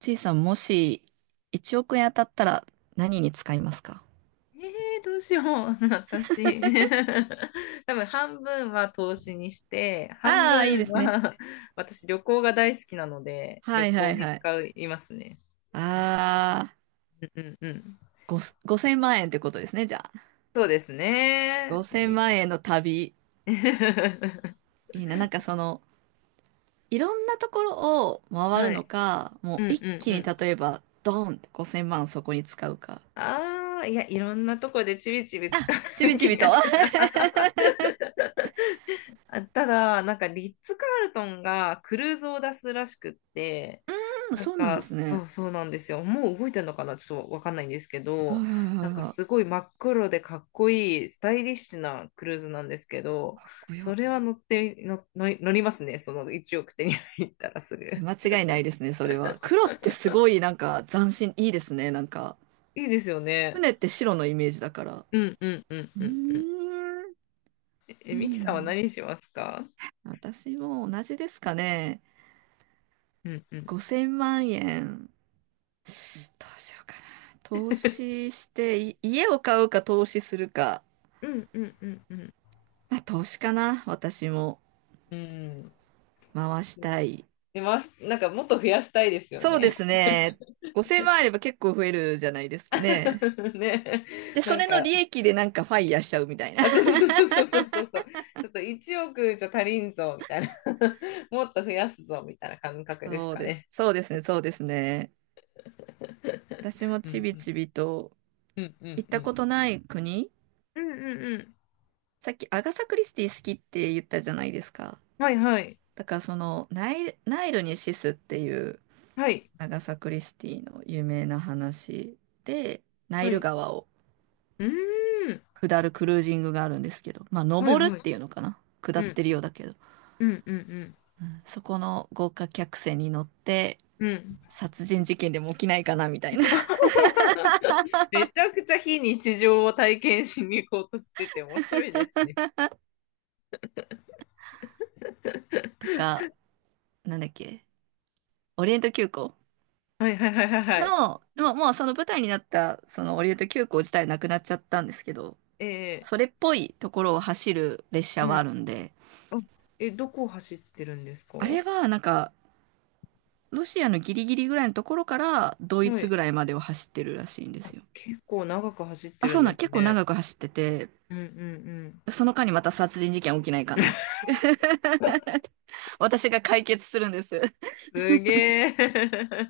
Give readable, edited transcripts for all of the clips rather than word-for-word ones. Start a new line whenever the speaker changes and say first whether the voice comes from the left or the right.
right: ちいさん、もし1億円当たったら何に使いますか？
left: ええどうしよう、私。多分半分は投資にして、半
right: ああー、いい
left: 分
right: ですね。
left: は 私旅行が大好きなので、
right: は
left: 旅
right: いは
left: 行
right: い
left: に
right: は
left: 使
right: い。
left: いますね。
right: ああ、
left: うんうんうん。
right: ご、5000万円ってことですね、じゃあ。
left: そうですね。
right: 5000万円の旅。いいな。なんかその、いろんなところを回る
left: は
right: の
left: い。
right: か、
left: う
right: も
left: ん
right: う一
left: うん
right: 気
left: う
right: に
left: ん。
right: 例えば、ドーンって5000万そこに使うか。
left: ああ、いや、いろんなとこでちびちび使
right: ちび
left: う
right: ち
left: 気
right: び
left: が
right: と。あ、
left: します。あ、ただ、なんかリッツ・カールトンがクルーズを出すらしくって、
right: うん、
left: なん
right: そうなんで
left: か
right: す
left: そ
right: ね。
left: うそうなんですよ。もう動いてるのかなちょっとわかんないんですけ
right: はい
left: ど、
right: は
left: な
right: い
left: ん
right: はい
left: か
right: は
left: すごい真っ黒でかっこいいスタイリッシュなクルーズなんですけど、
right: い。かっこ
left: そ
right: よ。
left: れは乗っての乗り乗りますね。その1億手に入ったらすぐ。
right: 間 違いないですね、それは。黒ってすごいなんか斬新、いいですね、なんか。
left: いいですよね。
right: 船って白のイメージだから。う
left: うんうんうん
right: ー
left: うん。
right: ん、
left: え、ミキ
right: いい
left: さんは
right: な。
left: 何しますか？
right: 私も同じですかね。
left: うんうん。
right: 5000万円、どうしようかな。投資して、家を買うか投資するか。
left: うんうんうんうん。
right: まあ、投資かな。私も
left: うん。
right: 回したい。
left: で、なんかもっと増やしたいですよ
right: そうで
left: ね。
right: すね。5000万あれば結構増えるじゃないですかね。
left: ね、
right: で、
left: な
right: そ
left: ん
right: れの
left: か、
right: 利益でなんかファイヤーしちゃうみたいな。
left: あ、そうそうそうそうそうそうそう、ちょっと1億じゃ足りんぞみたいな、もっと増やすぞみたいな感覚です
right: そう
left: か
right: です。
left: ね。
right: そうですね。そうですね。私も
left: う
right: ち
left: ん
right: び
left: うん
right: ちびと
left: うんうん
right: 行っ
left: う
right: た
left: ん。
right: ことない国。
left: うんうんうん。
right: さっきアガサ・クリスティ好きって言ったじゃないですか。
left: はいはい。
right: だからそのナイルにシスっていう
left: はい。
right: 長サ・クリスティの有名な話で、ナ
left: は
right: イル
left: い。
right: 川を
left: うーん。
right: 下るクルージングがあるんですけど、まあ
left: はい
right: 登るっ
left: はい。
right: ていうのかな下
left: う
right: っ
left: ん
right: てるようだけど、
left: うんうん
right: そこの豪華客船に乗って
left: うん。うん。
right: 殺人事件でも起きないかなみたいな。
left: めちゃくちゃ非日常を体験しに行こうとしてて面白いですね。
right: あ、なんだっけ、オリエント急行
left: はいはいはいはいはい。
right: の、まあもうその舞台になったそのオリエント急行自体なくなっちゃったんですけど、それ
left: え
right: っぽいところを走る列
left: ー、
right: 車
left: う
right: はあ
left: ん。
right: るんで、
left: あ、え、どこを走ってるんですか？
right: あれはなんかロシアのギリギリぐらいのところからドイ
left: は
right: ツ
left: い。
right: ぐらいまでを走ってるらしいんですよ。
left: 結構長く走って
right: あ、
left: る
right: そ
left: ん
right: う
left: で
right: なん、
left: す
right: 結構
left: ね。
right: 長く走ってて、
left: うんうんうん。
right: その間にまた殺人事件起きないかな。私が解決するんです。
left: すげえ。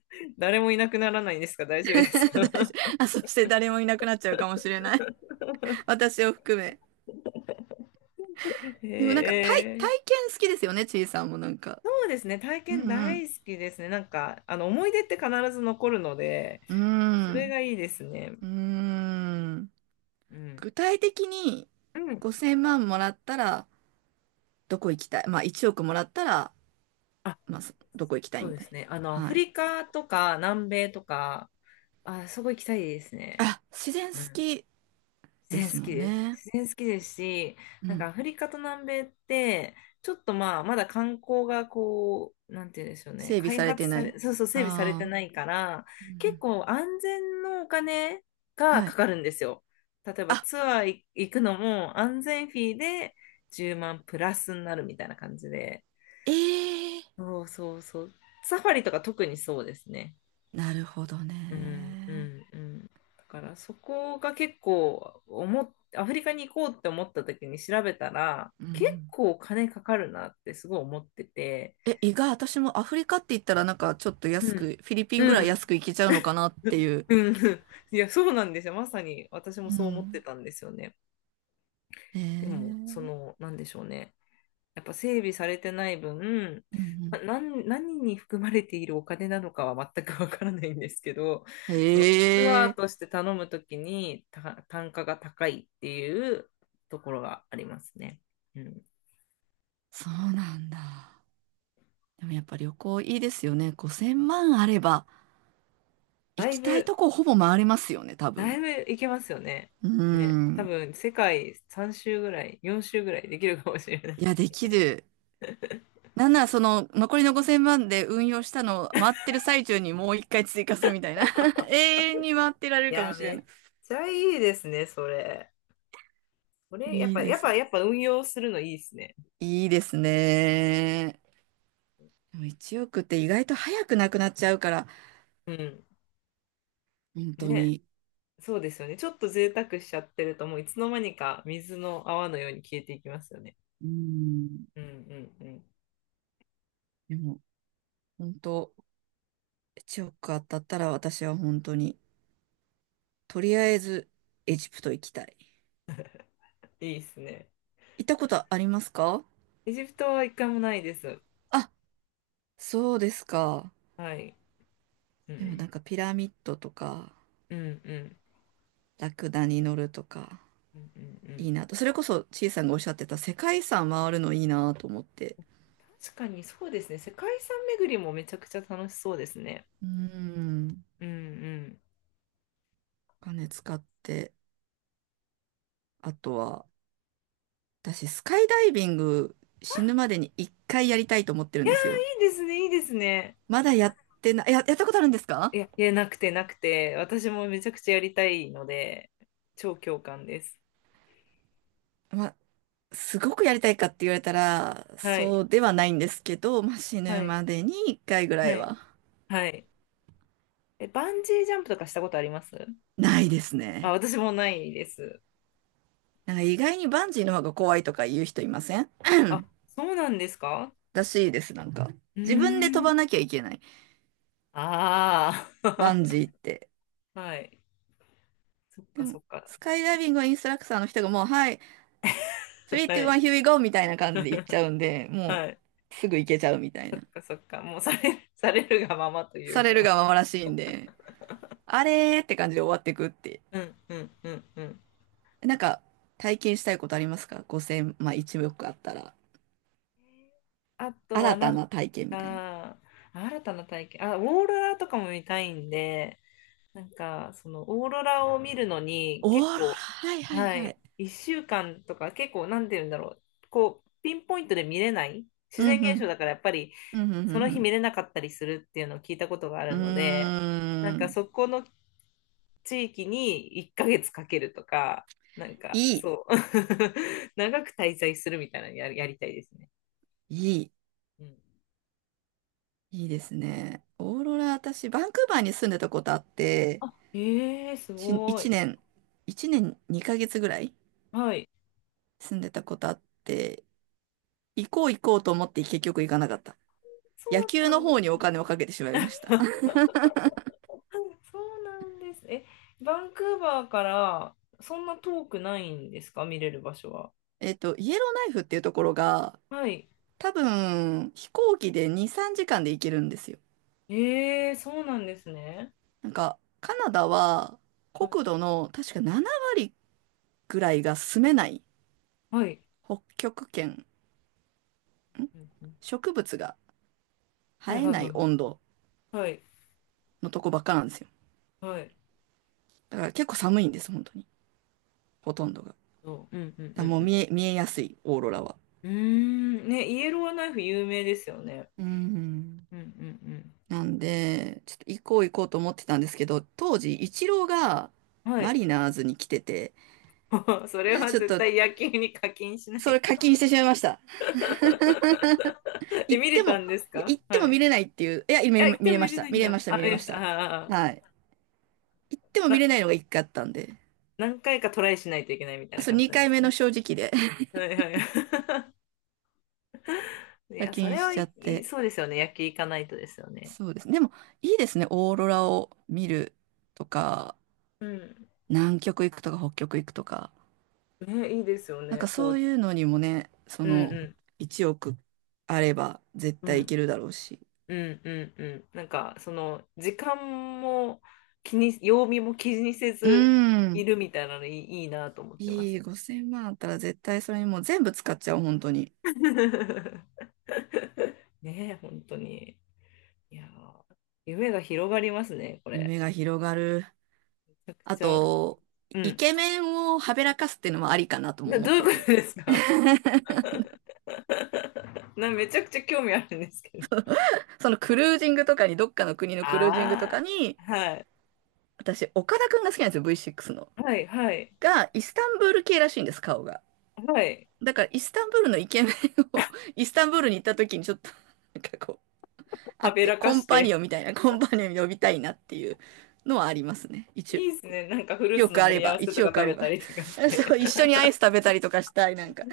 left: 誰もいなくならないんですか？大 丈夫です
right: 大
left: か？
right: 丈夫。あ、そして誰もいなくなっちゃうかもしれない。私を含め。
left: へ
right: でもなんか体、体
left: え。
right: 験好きですよね、ちいさんもなんか。
left: そうですね。体
right: う
left: 験
right: ん
left: 大好きですね。なんか、思い出って必ず残るので、
right: う
left: それ
right: ん。
left: がいいですね。
right: うーん。うーん。
left: うん。
right: 具体的に
left: うん。
right: 5000万もらったらどこ行きたい。まあ1億もらったら、
left: あ、
right: まあどこ行きたい
left: そう
right: み
left: で
right: たい
left: すね。ア
right: な。は
left: フ
right: い。
left: リカとか南米とか、あ、すごい行きたいですね。
right: あ、自然好
left: うん。
right: き
left: 自
right: で
left: 然好
right: すも
left: き
right: ん
left: です。
right: ね。
left: 自然好きですし、
right: う
left: なんかア
right: ん。
left: フリカと南米って、ちょっとまあ、まだ観光がこう、なんて言うんでしょうね、
right: 整備
left: 開
right: され
left: 発
right: てな
left: さ
right: い。
left: れ、そうそう、整備されて
right: ああ。
left: ないから、
right: う
left: 結
right: ん
left: 構安全のお金
right: うん、
left: が
right: は
left: か
right: い。
left: かるんですよ。例えば
right: あ、
left: ツアー行くのも安全フィーで10万プラスになるみたいな感じで。
right: ええ、
left: そうそうそう。サファリとか特にそうですね。
right: なるほど
left: うんう
right: ね。
left: んうん。だからそこが結構思っアフリカに行こうって思った時に調べたら、
right: うんう
left: 結
right: ん。
left: 構お金かかるなってすごい思ってて、
right: え、意外、私もアフリカって言ったらなんかちょっと
left: う
right: 安
left: ん
right: く、フィリピン
left: う
right: ぐらい
left: ん
right: 安く行けちゃうのかなっていう。
left: うんうん、いや、そうなんですよ。まさに私も
right: う
left: そう思って
right: ん。
left: たんですよね。
right: へ
left: でも、そ
right: え、
left: のなんでしょうね、やっぱ整備されてない分、
right: うんう
left: な、
right: ん。
left: 何何に含まれているお金なのかは全くわからないんですけど、そのツ
right: へ
left: アーと
right: え、
left: して頼むときに単価が高いっていうところがありますね。うん。
right: そうなんだ。でもやっぱ旅行いいですよね。5000万あれば行
left: だい
right: きたい
left: ぶ、
right: とこほぼ回れますよね、多
left: だ
right: 分。
left: いぶいけますよね。
right: う
left: ね。多
right: ん。
left: 分世界3周ぐらい、4周ぐらいできるかもしれな
right: いや、
left: い。
right: できる。なんならその残りの5000万で運用したのを回ってる最中にもう一回追加するみたいな。永遠に回ってられ
left: い
right: るかも
left: や、
right: しれ
left: め
right: な
left: っ
right: い。
left: ちゃいいですね、それ。これ、やっ
right: いい
left: ぱ、
right: で
left: やっ
right: す。
left: ぱ、やっぱ運用するのいいですね。
right: いいですね。でも1億って意外と早くなくなっちゃうから、
left: うん。
right: 本当
left: ね。
right: に。
left: そうですよね。ちょっと贅沢しちゃってると、もういつの間にか水の泡のように消えていきますよね。
right: うん。
left: うんうんうん。
right: でも、本当、1億当たったら私は本当に、とりあえずエジプト行きたい。
left: いいですね。
right: 行ったことありますか？
left: エジプトは一回もないです。
right: あ、そうですか。
left: はい。う
right: でもな
left: ん。
right: んかピラミッドとか、
left: うんうん
right: ラクダに乗るとか。
left: うんうんう
right: い
left: ん。
right: いなと。それこそ、ちいさんがおっしゃってた世界遺産回るのいいなと思って。
left: 確かにそうですね。世界遺産巡りもめちゃくちゃ楽しそうですね。
right: うん。
left: うんうん。
right: お金使って、あとは、私、スカイダイビング死ぬまでに一回やりたいと思ってるんですよ。
left: いいですね、いいですね。
right: まだやってない、やったことあるんです
left: い
right: か？
left: や、いや、なくてなくて、私もめちゃくちゃやりたいので、超共感です。
right: まあ、すごくやりたいかって言われたら、
left: は
right: そ
left: い。
right: うではないんですけど、まあ、死
left: は
right: ぬ
left: い。
right: までに一回ぐら
left: は
right: い
left: い。
right: は。
left: はい。え、バンジージャンプとかしたことあります？
right: ないです
left: あ、
right: ね。
left: 私もないです。
right: なんか意外にバンジーの方が怖いとか言う人いません？
left: あ、そうなんですか？
right: らしいです、なんか。
left: うー
right: 自分で飛ばな
left: ん。
right: きゃいけない。
left: あ
right: バンジ
left: あ。
right: ーって。
left: はい。そっ
right: で
left: かそ
right: も、
left: っか。
right: スカイダイビングはインストラクターの人がもう、はい、3、2、
left: は
right: 1、
left: い。
right: here we go! みたいな感じで行っち ゃうんで、も
left: はい。
right: う、すぐ行けちゃうみたい
left: そっ
right: な。
left: かそっか。もうされるがままとい
right: さ
left: う
right: れる
left: か。
right: がままらしいんで、あれーって感じで終わっていくって。
left: うんうんうんうん。
right: なんか、体験したいことありますか？ 5000、まあ1億あったら、
left: あとは
right: 新
left: な
right: た
left: ん
right: な体験みたいな。
left: か、新たな体験。あ、オーロラとかも見たいんで、なんか、そのオーロラを見るのに
right: オーロ
left: 結
right: ラ、
left: 構、
right: はいはい
left: は
right: は
left: い。
right: い。
left: 1週間とか結構、なんて言うんだろう。こう、ピンポイントで見れない自
right: う
left: 然
right: んう
left: 現象
right: ん。
left: だからやっぱり、
right: うんう
left: そ
right: ん
left: の
right: う
left: 日
right: ん
left: 見れなかったりするっていうのを聞いたことがあ
right: う
left: る
right: ん。
left: ので、なん
right: うー
left: か
right: ん。
left: そこの地域に1ヶ月かけるとか、なんか
right: いい。
left: そう、長く滞在するみたいなのやりたいですね。
right: いい。
left: うん。
right: いいですね。オーロラ、私、バンクーバーに住んでたことあって、
left: あ、ええす
right: し
left: ご
right: 一
left: い。
right: 年、一年2ヶ月ぐらい
left: はい。
right: 住んでたことあって、行こう行こうと思って結局行かなかった。
left: そう
right: 野
left: だ
right: 球
left: った
right: の
left: んで
right: 方に
left: す
right: お
left: ね。
right: 金をかけてしまいました。
left: そうそうなんです。え、バンクーバーからそんな遠くないんですか？見れる場所は。
right: イエローナイフっていうところが、
left: はい。
right: 多分、飛行機で2、3時間で行けるんですよ。
left: ええ、そうなんですね。
right: なんか、カナダは
left: は
right: 国
left: い。
right: 土の確か7割ぐらいが住めない
left: はい。
right: 北極圏、
left: うんうん、
right: 植物が
left: はい
right: 生え
left: はいは
right: ない
left: いは
right: 温度
left: い。はい。
right: のとこばっかなんですよ。
left: はい。
right: だから結構寒いんです、本当に。ほとんどが。だか
left: うんう
right: ら
left: ん
right: もう
left: うん
right: 見えやすい、オーロラは。
left: うん。うーん、ね、イエローナイフ有名ですよね。
right: うん。
left: うんうん
right: なんで、ちょっと行こう行こうと思ってたんですけど、当時、イチローが
left: うん。は
right: マ
left: い。
right: リナーズに来てて、
left: それ は
right: ちょっ
left: 絶
right: と、
left: 対野球に課金しな
right: そ
left: い
right: れ
left: と。
right: 課金してしまいました。
left: え、
right: 行っ
left: 見れ
right: て
left: た
right: も、
left: んです
right: いや、
left: か？
right: 行って
left: は
right: も見
left: い。
right: れないっていう、いや、見
left: あ、
right: れ、
left: 行っ
right: 見
left: て
right: れ
left: も
right: ま
left: 見
right: し
left: れ
right: た。
left: ない
right: 見
left: ん
right: れま
left: だ。
right: した、
left: あ、
right: 見れ
left: 見
right: ま
left: まし
right: し
left: た。
right: た。
left: ああ、
right: はい。行っても見
left: な、
right: れないのが一回あったんで、
left: 何回かトライしないといけないみたいな
right: そう、
left: 感じなん
right: 2
left: で
right: 回
left: す
right: 目の
left: ね。
right: 正直で
left: はいはい。い
right: 課
left: や、そ
right: 金
left: れ
right: し
left: は
right: ちゃ
left: い
right: っ
left: い、
right: て。
left: そうですよね。野球行かないとですよね。
right: そうですね。でも、いいですね。オーロラを見るとか、
left: うん。
right: 南極行くとか、北極行くとか。
left: ね、いいですよ
right: なん
left: ね。
right: か
left: こ
right: そ
left: う、
right: ういうのにもね、そ
left: う
right: の
left: ん
right: 1億あれば絶
left: う
right: 対い
left: ん。
right: けるだろうし。
left: うんうんうん。なんか、その、時間も気に、曜日も気にせ
right: う
left: ずい
right: ん。
left: るみたいなのいいなと思ってま
right: い
left: す。
right: い、5000万あったら絶対それにもう全部使っちゃう、本当に。
left: ねえ、本当に。いやー、夢が広がりますね、これ。
right: 夢が広がる。
left: めちゃく
right: あ
left: ちゃ、
right: と、
left: う
right: イ
left: ん。
right: ケメンをはべらかすっていうのもありかなとも思
left: ど
right: っ
left: う
right: て
left: いうこ
right: て。
left: とですか？ めちゃくちゃ興味あるんですけど。
right: そのクルージングとかに、どっかの国のクルージングとか
left: あ
right: に、
left: あ、はい。
right: 私、岡田くんが好きなんですよ、V6 の。
left: はい、はい、
right: が、イスタンブール系らしいんです、顔が。
left: はい。
right: だから、イスタンブールのイケメンを、イスタンブールに行った時にちょっと、なんかこう、あ
left: は
right: っ
left: べ
right: て、
left: ら
right: コ
left: か
right: ン
left: し
right: パニオ
left: て。
right: ンみたいな、コンパニオン呼びたいなっていうのはありますね。一応、
left: いいですね。なんかフル
right: 1
left: ーツの
right: 億あれ
left: 盛り合
right: ば、
left: わせ
right: 1
left: とか
right: 億あ
left: 食
right: れ
left: べ
right: ば。
left: たりとかし
right: そ
left: て。
right: う、一緒にアイス食べたりとかしたい、なんか。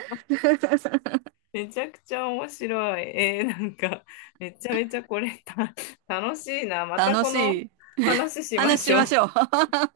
left: めちゃくちゃ面白い。なんか、めちゃめちゃこれた、楽しいな。また
right: 楽
left: この
right: しい。
left: 話しま
right: 話
left: し
right: し
left: ょ
right: ましょ
left: う。
right: う。